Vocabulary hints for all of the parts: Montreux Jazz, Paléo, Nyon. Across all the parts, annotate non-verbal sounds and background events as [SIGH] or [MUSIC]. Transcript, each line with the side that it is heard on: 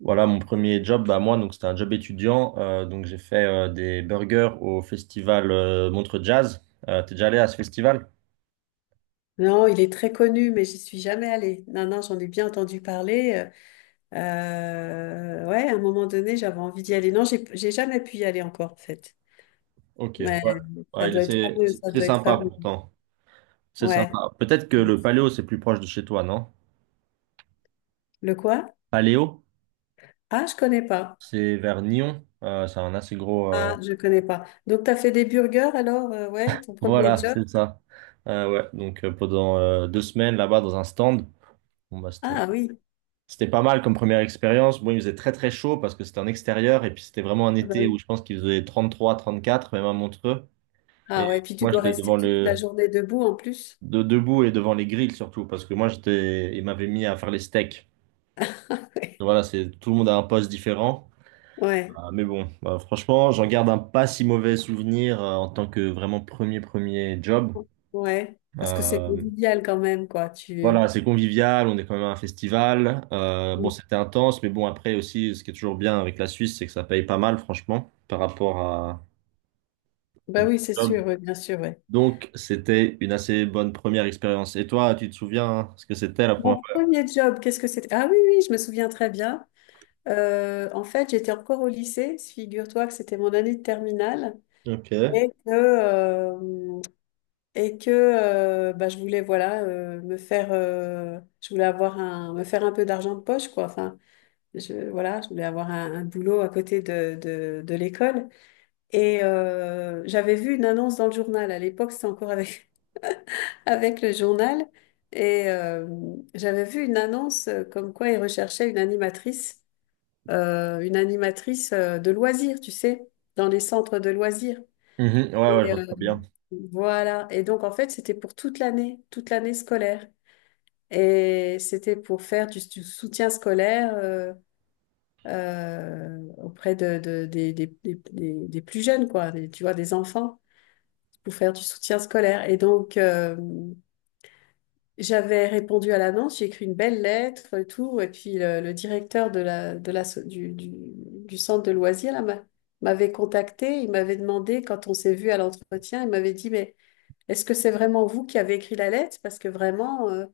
right: Voilà mon premier job, bah moi donc c'était un job étudiant, donc j'ai fait des burgers au festival Montreux Jazz. T'es déjà allé à ce festival?
left: Non, il est très connu, mais j'y suis jamais allée. Non, non, j'en ai bien entendu parler. Euh, ouais, à un moment donné, j'avais envie d'y aller. Non, j'ai jamais pu y aller encore, en fait.
right: Ok.
left: Ouais,
right: Ouais.
left: ça
right: Ouais,
left: doit être fameux, ça
right: c'est
left: doit être
right: sympa
left: fameux.
right: pourtant, c'est
left: Ouais.
right: sympa. Peut-être que le Paléo c'est plus proche de chez toi, non?
left: Le quoi?
right: Paléo,
left: Ah, je connais pas.
right: c'est vers Nyon. C'est un assez gros.
left: Ah, je connais pas. Donc, tu as fait des burgers alors, ouais, ton premier
right: Voilà,
left: job?
right: c'est ça. Ouais, donc pendant 2 semaines là-bas dans un stand. bon bah c'était
left: Ah oui,
right: C'était pas mal comme première expérience. Bon, il faisait très très chaud parce que c'était en extérieur et puis c'était vraiment un
left: ah, bah
right: été où
left: oui.
right: je pense qu'il faisait 33 34 même à Montreux. Et
left: Ah ouais, puis tu
right: moi,
left: dois
right: j'étais
left: rester
right: devant
left: toute la journée debout en plus.
right: debout et devant les grilles, surtout parce que moi, il m'avait mis à faire les steaks.
left: [LAUGHS]
right: Donc voilà, tout le monde a un poste différent.
left: Ouais,
right: Ah, mais bon, bah, franchement, j'en garde un pas si mauvais souvenir en tant que vraiment premier job.
left: ouais, parce que c'est
right: Euh,
left: convivial quand même, quoi. Tu...
right: Voilà, c'est convivial, on est quand même à un festival. Bon, c'était intense, mais bon, après aussi, ce qui est toujours bien avec la Suisse, c'est que ça paye pas mal, franchement, par rapport à
left: Bah
right: d'autres
left: oui, c'est
right: jobs.
left: sûr, oui, bien sûr, ouais.
right: Donc, c'était une assez bonne première expérience. Et toi, tu te souviens hein, ce que c'était la première
left: Mon
right: fois?
left: premier job, qu'est-ce que c'était? Ah oui, oui, je me souviens très bien. En fait, j'étais encore au lycée, figure-toi que c'était mon année de terminale
right: Ok.
left: et que, euh, et que, bah, je voulais voilà me faire, je voulais avoir un, me faire un peu d'argent de poche quoi. Enfin, je, voilà, je voulais avoir un, boulot à côté de, de l'école et j'avais vu une annonce dans le journal. À l'époque, c'était encore avec le journal et j'avais vu une annonce comme quoi ils recherchaient une animatrice de loisirs, tu sais, dans les centres de loisirs.
right: Mhm. Ouais, ouais, je
left: Et,
right: vois très bien.
left: voilà. Et donc, en fait, c'était pour toute l'année scolaire. Et c'était pour faire du soutien scolaire auprès des plus jeunes, quoi, tu vois, des enfants, pour faire du soutien scolaire. Et donc, j'avais répondu à l'annonce, j'ai écrit une belle lettre et tout, et puis le directeur de la, so- du centre de loisirs là, m'avait contacté, il m'avait demandé, quand on s'est vu à l'entretien, il m'avait dit, mais est-ce que c'est vraiment vous qui avez écrit la lettre? Parce que vraiment,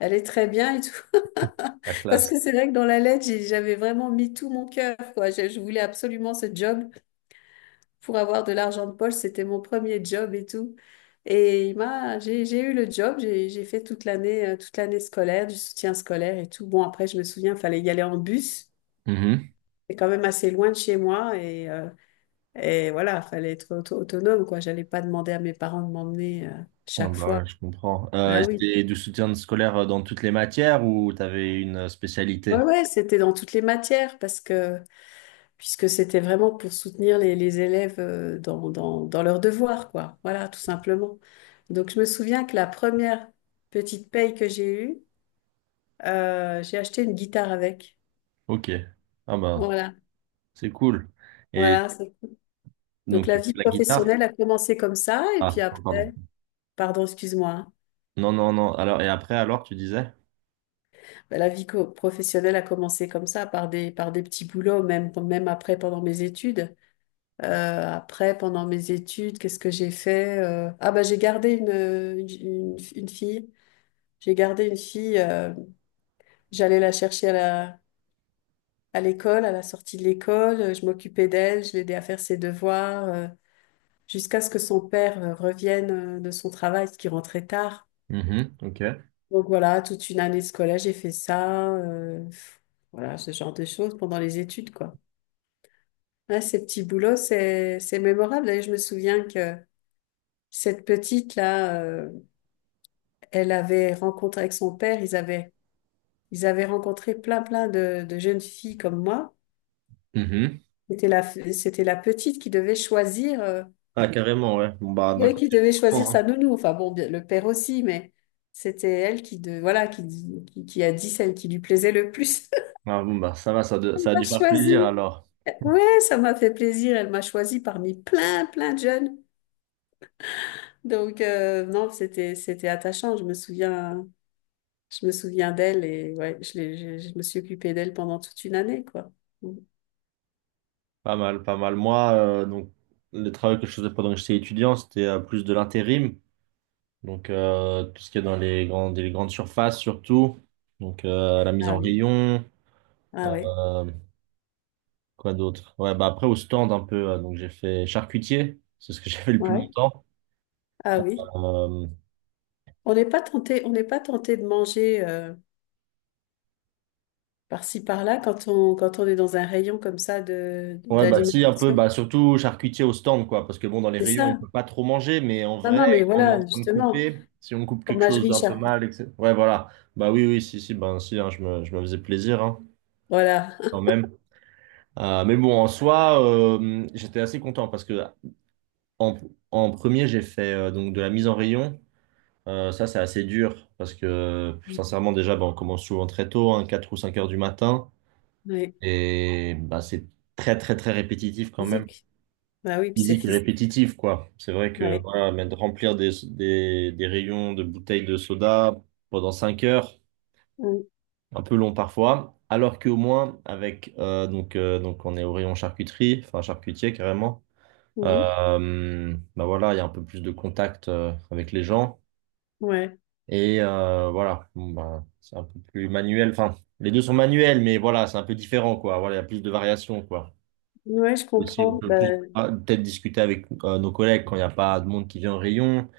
left: elle est très bien et tout.
right: La
left: [LAUGHS] Parce
right: classe.
left: que c'est vrai que dans la lettre, j'avais vraiment mis tout mon cœur, quoi. Je voulais absolument ce job pour avoir de l'argent de poche. C'était mon premier job et tout. Et j'ai eu le job, j'ai fait toute l'année scolaire, du soutien scolaire et tout. Bon, après, je me souviens, il fallait y aller en bus.
right: Mhm.
left: C'est quand même assez loin de chez moi et voilà, fallait être autonome, quoi. J'allais pas demander à mes parents de m'emmener
right: Ah
left: chaque
right: bah
left: fois.
right: ouais, je comprends. Euh,
left: Ah
right: et
left: oui.
right: c'était du soutien scolaire dans toutes les matières ou t'avais une
left: Ouais,
right: spécialité?
left: ouais, c'était dans toutes les matières parce que puisque c'était vraiment pour soutenir les élèves dans leurs devoirs, quoi. Voilà, tout simplement. Donc, je me souviens que la première petite paye que j'ai eue, j'ai acheté une guitare avec.
right: Ok. Ah bah,
left: Voilà,
right: c'est cool. Et
left: voilà. Donc,
right: donc,
left: la
right: tu fais
left: vie
right: de la guitare?
left: professionnelle a commencé comme ça, et puis
right: Ah, pardon.
left: après, pardon, excuse-moi, hein.
right: Non, non, non. Alors, et après, alors, tu disais?
left: Bah, la vie professionnelle a commencé comme ça, par des petits boulots, même, même après, pendant mes études. Après, pendant mes études, qu'est-ce que j'ai fait? Ah, bah, j'ai gardé une fille. J'ai gardé une fille, j'allais la chercher à l'école, à la sortie de l'école, je m'occupais d'elle, je l'aidais à faire ses devoirs, jusqu'à ce que son père revienne de son travail, ce qui rentrait tard.
right: Mhm, ok.
left: Donc voilà, toute une année scolaire, j'ai fait ça, voilà, ce genre de choses pendant les études, quoi. Ouais, ces petits boulots, c'est mémorable. D'ailleurs, je me souviens que cette petite-là, elle avait rencontré avec son père, ils avaient rencontré plein, plein de jeunes filles comme moi.
right: Mhm.
left: C'était la, c'était la petite qui devait choisir,
right: Ah, carrément, ouais. Bon, bah, d'un
left: elle qui
right: côté, je
left: devait choisir
right: comprends,
left: sa
right: hein.
left: nounou. Enfin bon, le père aussi, mais c'était elle qui, voilà, qui a dit celle qui lui plaisait le plus. [LAUGHS]
right: Ah, bon, bah, ça va,
left: Elle
right: ça a
left: m'a
right: dû faire
left: choisi.
right: plaisir, alors.
left: Ouais, ça m'a fait plaisir. Elle m'a choisi parmi plein, plein de jeunes. Donc non, c'était attachant. Je me souviens d'elle et ouais, je me suis occupée d'elle pendant toute une année, quoi.
right: Pas mal, pas mal. Moi, donc, le travail que je faisais pendant que j'étais étudiant, c'était plus de l'intérim. Donc, tout ce qui est dans les grandes surfaces, surtout. Donc, la mise
left: Ah
right: en
left: oui.
right: rayon.
left: Ah ouais.
right: euh, quoi d'autre? Ouais, bah, après, au stand, un peu. Donc, j'ai fait charcutier. C'est ce que [LAUGHS] j'ai fait le plus
left: Ouais.
right: longtemps.
left: Ah oui.
right: Euh,
left: On n'est pas tenté, on n'est pas tenté de manger. Par-ci, par-là, quand on est dans un rayon comme ça
right: Ouais, bah si, un peu,
left: d'alimentation.
right: bah surtout charcutier au stand, quoi, parce que bon, dans les
left: C'est
right: rayons, on
left: ça.
right: peut pas trop manger, mais en
left: Non,
right: vrai,
left: non, mais
right: quand on est en
left: voilà,
right: train de
left: justement,
right: couper, si on coupe quelque chose
left: fromagerie,
right: d'un peu
left: charcuterie.
right: mal, etc. Ouais, voilà. Bah oui, oui, si, si, ben si, hein, je me faisais plaisir, hein,
left: Voilà.
right: quand même. Mais bon, en soi, j'étais assez content parce que en, en premier, j'ai fait donc de la mise en rayon. Ça, c'est assez dur parce que sincèrement, déjà, bah, on commence souvent très tôt, hein, 4 ou 5 heures du matin,
left: Ouais,
right: et bah c'est très, très, très répétitif quand même.
left: physique. Bah oui, puis c'est
right: Physique et
left: physique.
right: répétitif, quoi. C'est vrai que
left: Ouais.
right: voilà, mais de remplir des rayons de bouteilles de soda pendant 5 heures,
left: Mm,
right: un peu long parfois, alors qu'au moins avec donc on est au rayon charcuterie, enfin charcutier carrément.
left: mhm.
right: Bah voilà, il y a un peu plus de contact avec les gens
left: Ouais.
right: et voilà, bon, bah, c'est un peu plus manuel. Enfin, les deux sont manuels, mais voilà, c'est un peu différent, quoi. Voilà, il y a plus de variations, quoi.
left: Ouais, je
right: Aussi, on
left: comprends.
right: peut
left: Bah,
right: plus peut-être discuter avec nos collègues quand il n'y a pas de monde qui vient au rayon.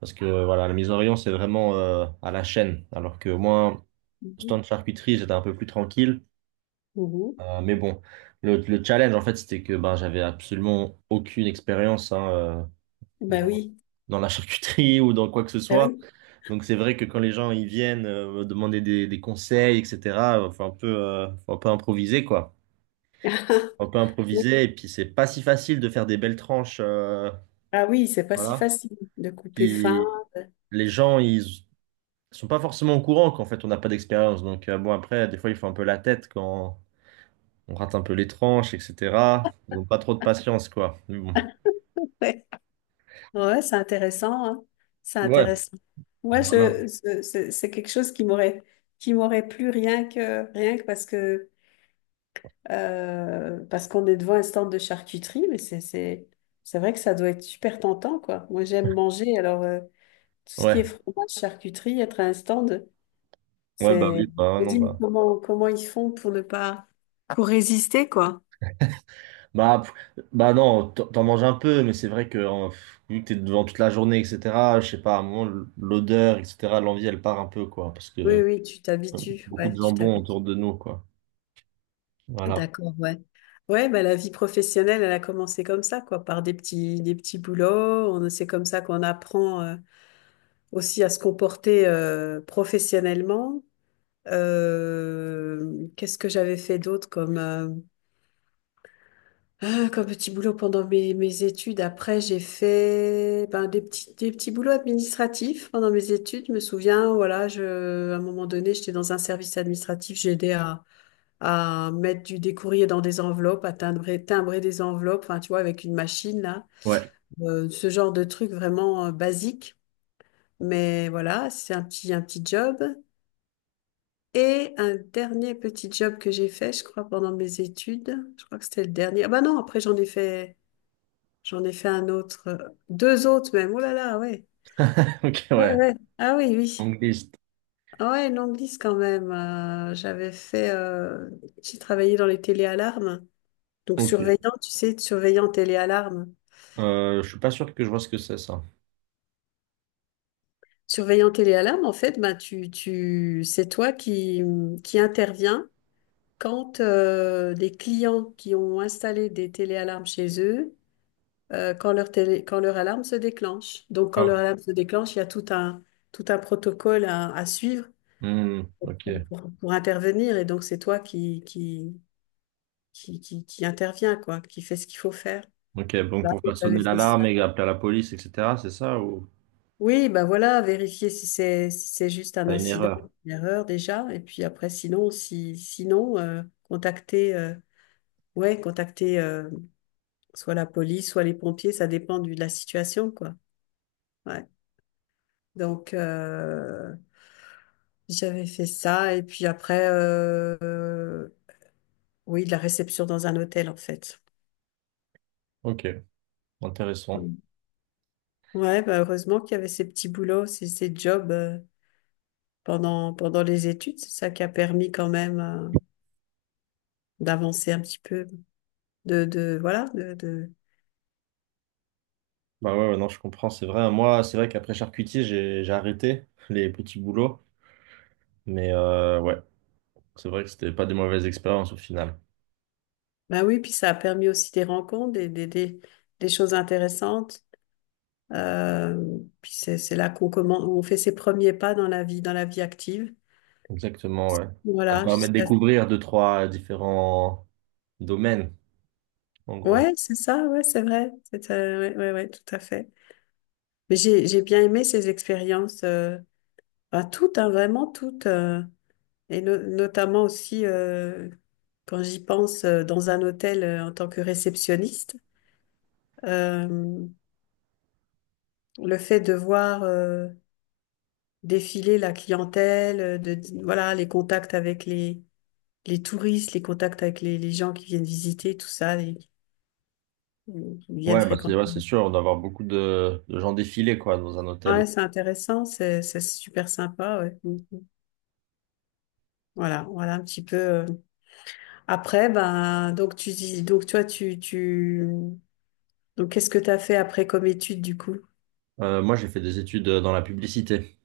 right: Parce que voilà, la mise en rayon, c'est vraiment à la chaîne. Alors que moi,
left: mhm,
right: stand charcuterie, j'étais un peu plus tranquille.
left: mhm.
right: Mais bon, le challenge, en fait, c'était que ben, j'avais absolument aucune expérience hein,
left: Bah
right: dans,
left: oui.
right: dans la charcuterie [LAUGHS] ou dans quoi que ce
left: Bah
right: soit.
left: oui.
right: Donc c'est vrai que quand les gens ils viennent me demander des conseils, etc., il faut un peu improviser, quoi.
left: [LAUGHS]
right: Faut un peu
left: Oui.
right: improviser. Et puis c'est pas si facile de faire des belles tranches. euh,
left: Ah oui, c'est pas si
right: voilà.
left: facile de couper fin.
right: Puis les gens, ils sont pas forcément au courant qu'en fait on n'a pas d'expérience. Donc bon après, des fois ils font un peu la tête quand on rate un peu les tranches, etc. Ils n'ont pas trop de patience, quoi. Mais bon.
left: Ouais, Ouais, c'est intéressant, hein. C'est
right: Ouais.
left: intéressant. Moi,
right: Voilà.
left: c'est quelque chose qui m'aurait plu rien que, rien que parce qu'on est devant un stand de charcuterie, mais c'est vrai que ça doit être super tentant, quoi. Moi, j'aime manger, alors tout ce qui est
right: Ouais.
left: fromage, charcuterie, être à un stand,
right: Ouais, bah oui,
left: c'est... Je
right: bah
left: me
right: non,
left: dis, mais
right: bah.
left: comment ils font pour ne pas... pour résister, quoi.
right: Bah, bah non, t'en manges un peu, mais c'est vrai que vu que t'es devant toute la journée, etc., je sais pas, à un moment, l'odeur, etc., l'envie, elle part un peu, quoi, parce que
left: Oui, oui, tu t'habitues,
right: beaucoup de
left: ouais, tu
right: jambon
left: t'habitues.
right: autour de nous, quoi. Voilà.
left: D'accord, ouais. Ouais, bah, la vie professionnelle, elle a commencé comme ça, quoi, par des petits boulots. C'est comme ça qu'on apprend aussi à se comporter professionnellement. Qu'est-ce que j'avais fait d'autre comme petit boulot pendant mes études? Après, j'ai fait ben, des petits boulots administratifs pendant mes études. Je me souviens, voilà, à un moment donné, j'étais dans un service administratif. J'ai aidé à mettre des courriers dans des enveloppes, à timbrer des enveloppes, enfin, tu vois, avec une machine, là.
right: Ouais.
left: Ce genre de truc vraiment basique. Mais voilà, c'est un petit job. Et un dernier petit job que j'ai fait, je crois, pendant mes études. Je crois que c'était le dernier. Ah bah non, après j'en ai fait un autre, deux autres même. Oh là là, ouais.
right: [LAUGHS] Ok,
left: Ouais,
right: ouais.
left: ouais. Ah oui, oui.
right: Angliste.
left: Ah ouais, une longue liste quand même. J'ai travaillé dans les téléalarmes. Donc
right: Ok.
left: surveillant, tu sais, surveillant téléalarme.
right: Je suis pas sûr que je vois ce que c'est, ça.
left: Surveillant téléalarme, en fait, bah, c'est toi qui, interviens quand les clients qui ont installé des téléalarmes chez eux quand leur alarme se déclenche. Donc, quand
right: Ah,
left: leur
right: ok.
left: alarme se déclenche, il y a tout un protocole à suivre
right: Hmm, ok,
left: pour intervenir. Et donc, c'est toi qui intervient, quoi, qui fait ce qu'il faut faire.
right: ok. Donc
left: Bah,
right: pour faire
left: j'avais
right: sonner
left: fait
right: l'alarme
left: ça.
right: et appeler la police, etc., c'est ça ou
left: Oui, bah voilà, vérifier si c'est juste un
right: pas une
left: incident,
right: erreur?
left: une erreur déjà, et puis après, sinon, si sinon, ouais, contacter soit la police, soit les pompiers, ça dépend de la situation, quoi. Ouais. Donc, j'avais fait ça et puis après, oui, de la réception dans un hôtel en fait.
right: Ok, intéressant.
left: Mm. Ouais, bah heureusement qu'il y avait ces petits boulots, ces jobs pendant les études. C'est ça qui a permis quand même d'avancer un petit peu. De, voilà, de...
right: Bah ouais, ouais, non, je comprends, c'est vrai, hein. Moi, c'est vrai qu'après charcutier, j'ai arrêté les petits boulots, mais ouais, c'est vrai que c'était pas des mauvaises expériences au final.
left: Bah oui, puis ça a permis aussi des rencontres, des choses intéressantes. Euh, Puis c'est là qu'on commence, on fait ses premiers pas dans la vie, dans la vie active.
right: Exactement, ouais. Ça
left: Voilà,
right: permet de
left: jusqu'à...
right: découvrir deux, trois différents domaines, en gros.
left: Ouais, c'est ça, ouais, c'est vrai. C'est, ouais, ouais, ouais, tout à fait. Mais j'ai bien aimé ces expériences, enfin, toutes, hein, vraiment toutes, et notamment aussi quand j'y pense dans un hôtel en tant que réceptionniste, euh, le fait de voir défiler la clientèle, de voilà les contacts avec les touristes, les contacts avec les gens qui viennent visiter, tout ça, qui viennent
right: Ouais, bah c'est
left: fréquenter.
right: ouais, c'est sûr, on doit avoir beaucoup de gens défiler quoi dans un hôtel.
left: Ouais, c'est intéressant, c'est super sympa. Ouais. Voilà, voilà un petit peu. Après, ben, donc tu dis, donc toi, donc qu'est-ce que tu as fait après comme étude du coup?
right: Moi, j'ai fait des études dans la publicité,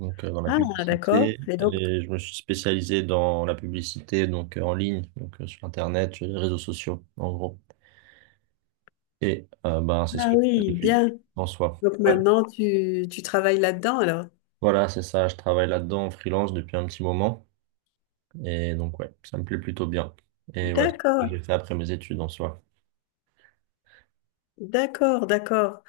right: donc dans la
left: Ah, d'accord.
right: publicité.
left: Et donc,
right: Et je me suis spécialisé dans la publicité donc en ligne, donc sur Internet, sur les réseaux sociaux, en gros. Et ben, c'est ce
left: ah
right: que je fais
left: oui,
right: depuis
left: bien.
right: en soi.
left: Donc
right: Ouais.
left: maintenant, tu travailles là-dedans alors?
right: Voilà, c'est ça. Je travaille là-dedans en freelance depuis un petit moment. Et donc, ouais, ça me plaît plutôt bien. Et ouais, c'est ce que
left: D'accord,
right: j'ai fait après mes études en soi.
left: d'accord, d'accord.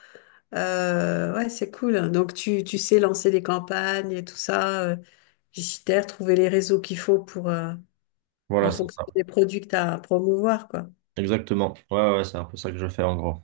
left: Ouais, c'est cool. Donc tu sais lancer des campagnes et tout ça, publicitaire, trouver les réseaux qu'il faut pour, en
right: Voilà, c'est
left: fonction
right: ça.
left: des produits que tu as à promouvoir, quoi.
right: Exactement. Ouais, ouais, ouais, c'est un peu ça que je fais en gros.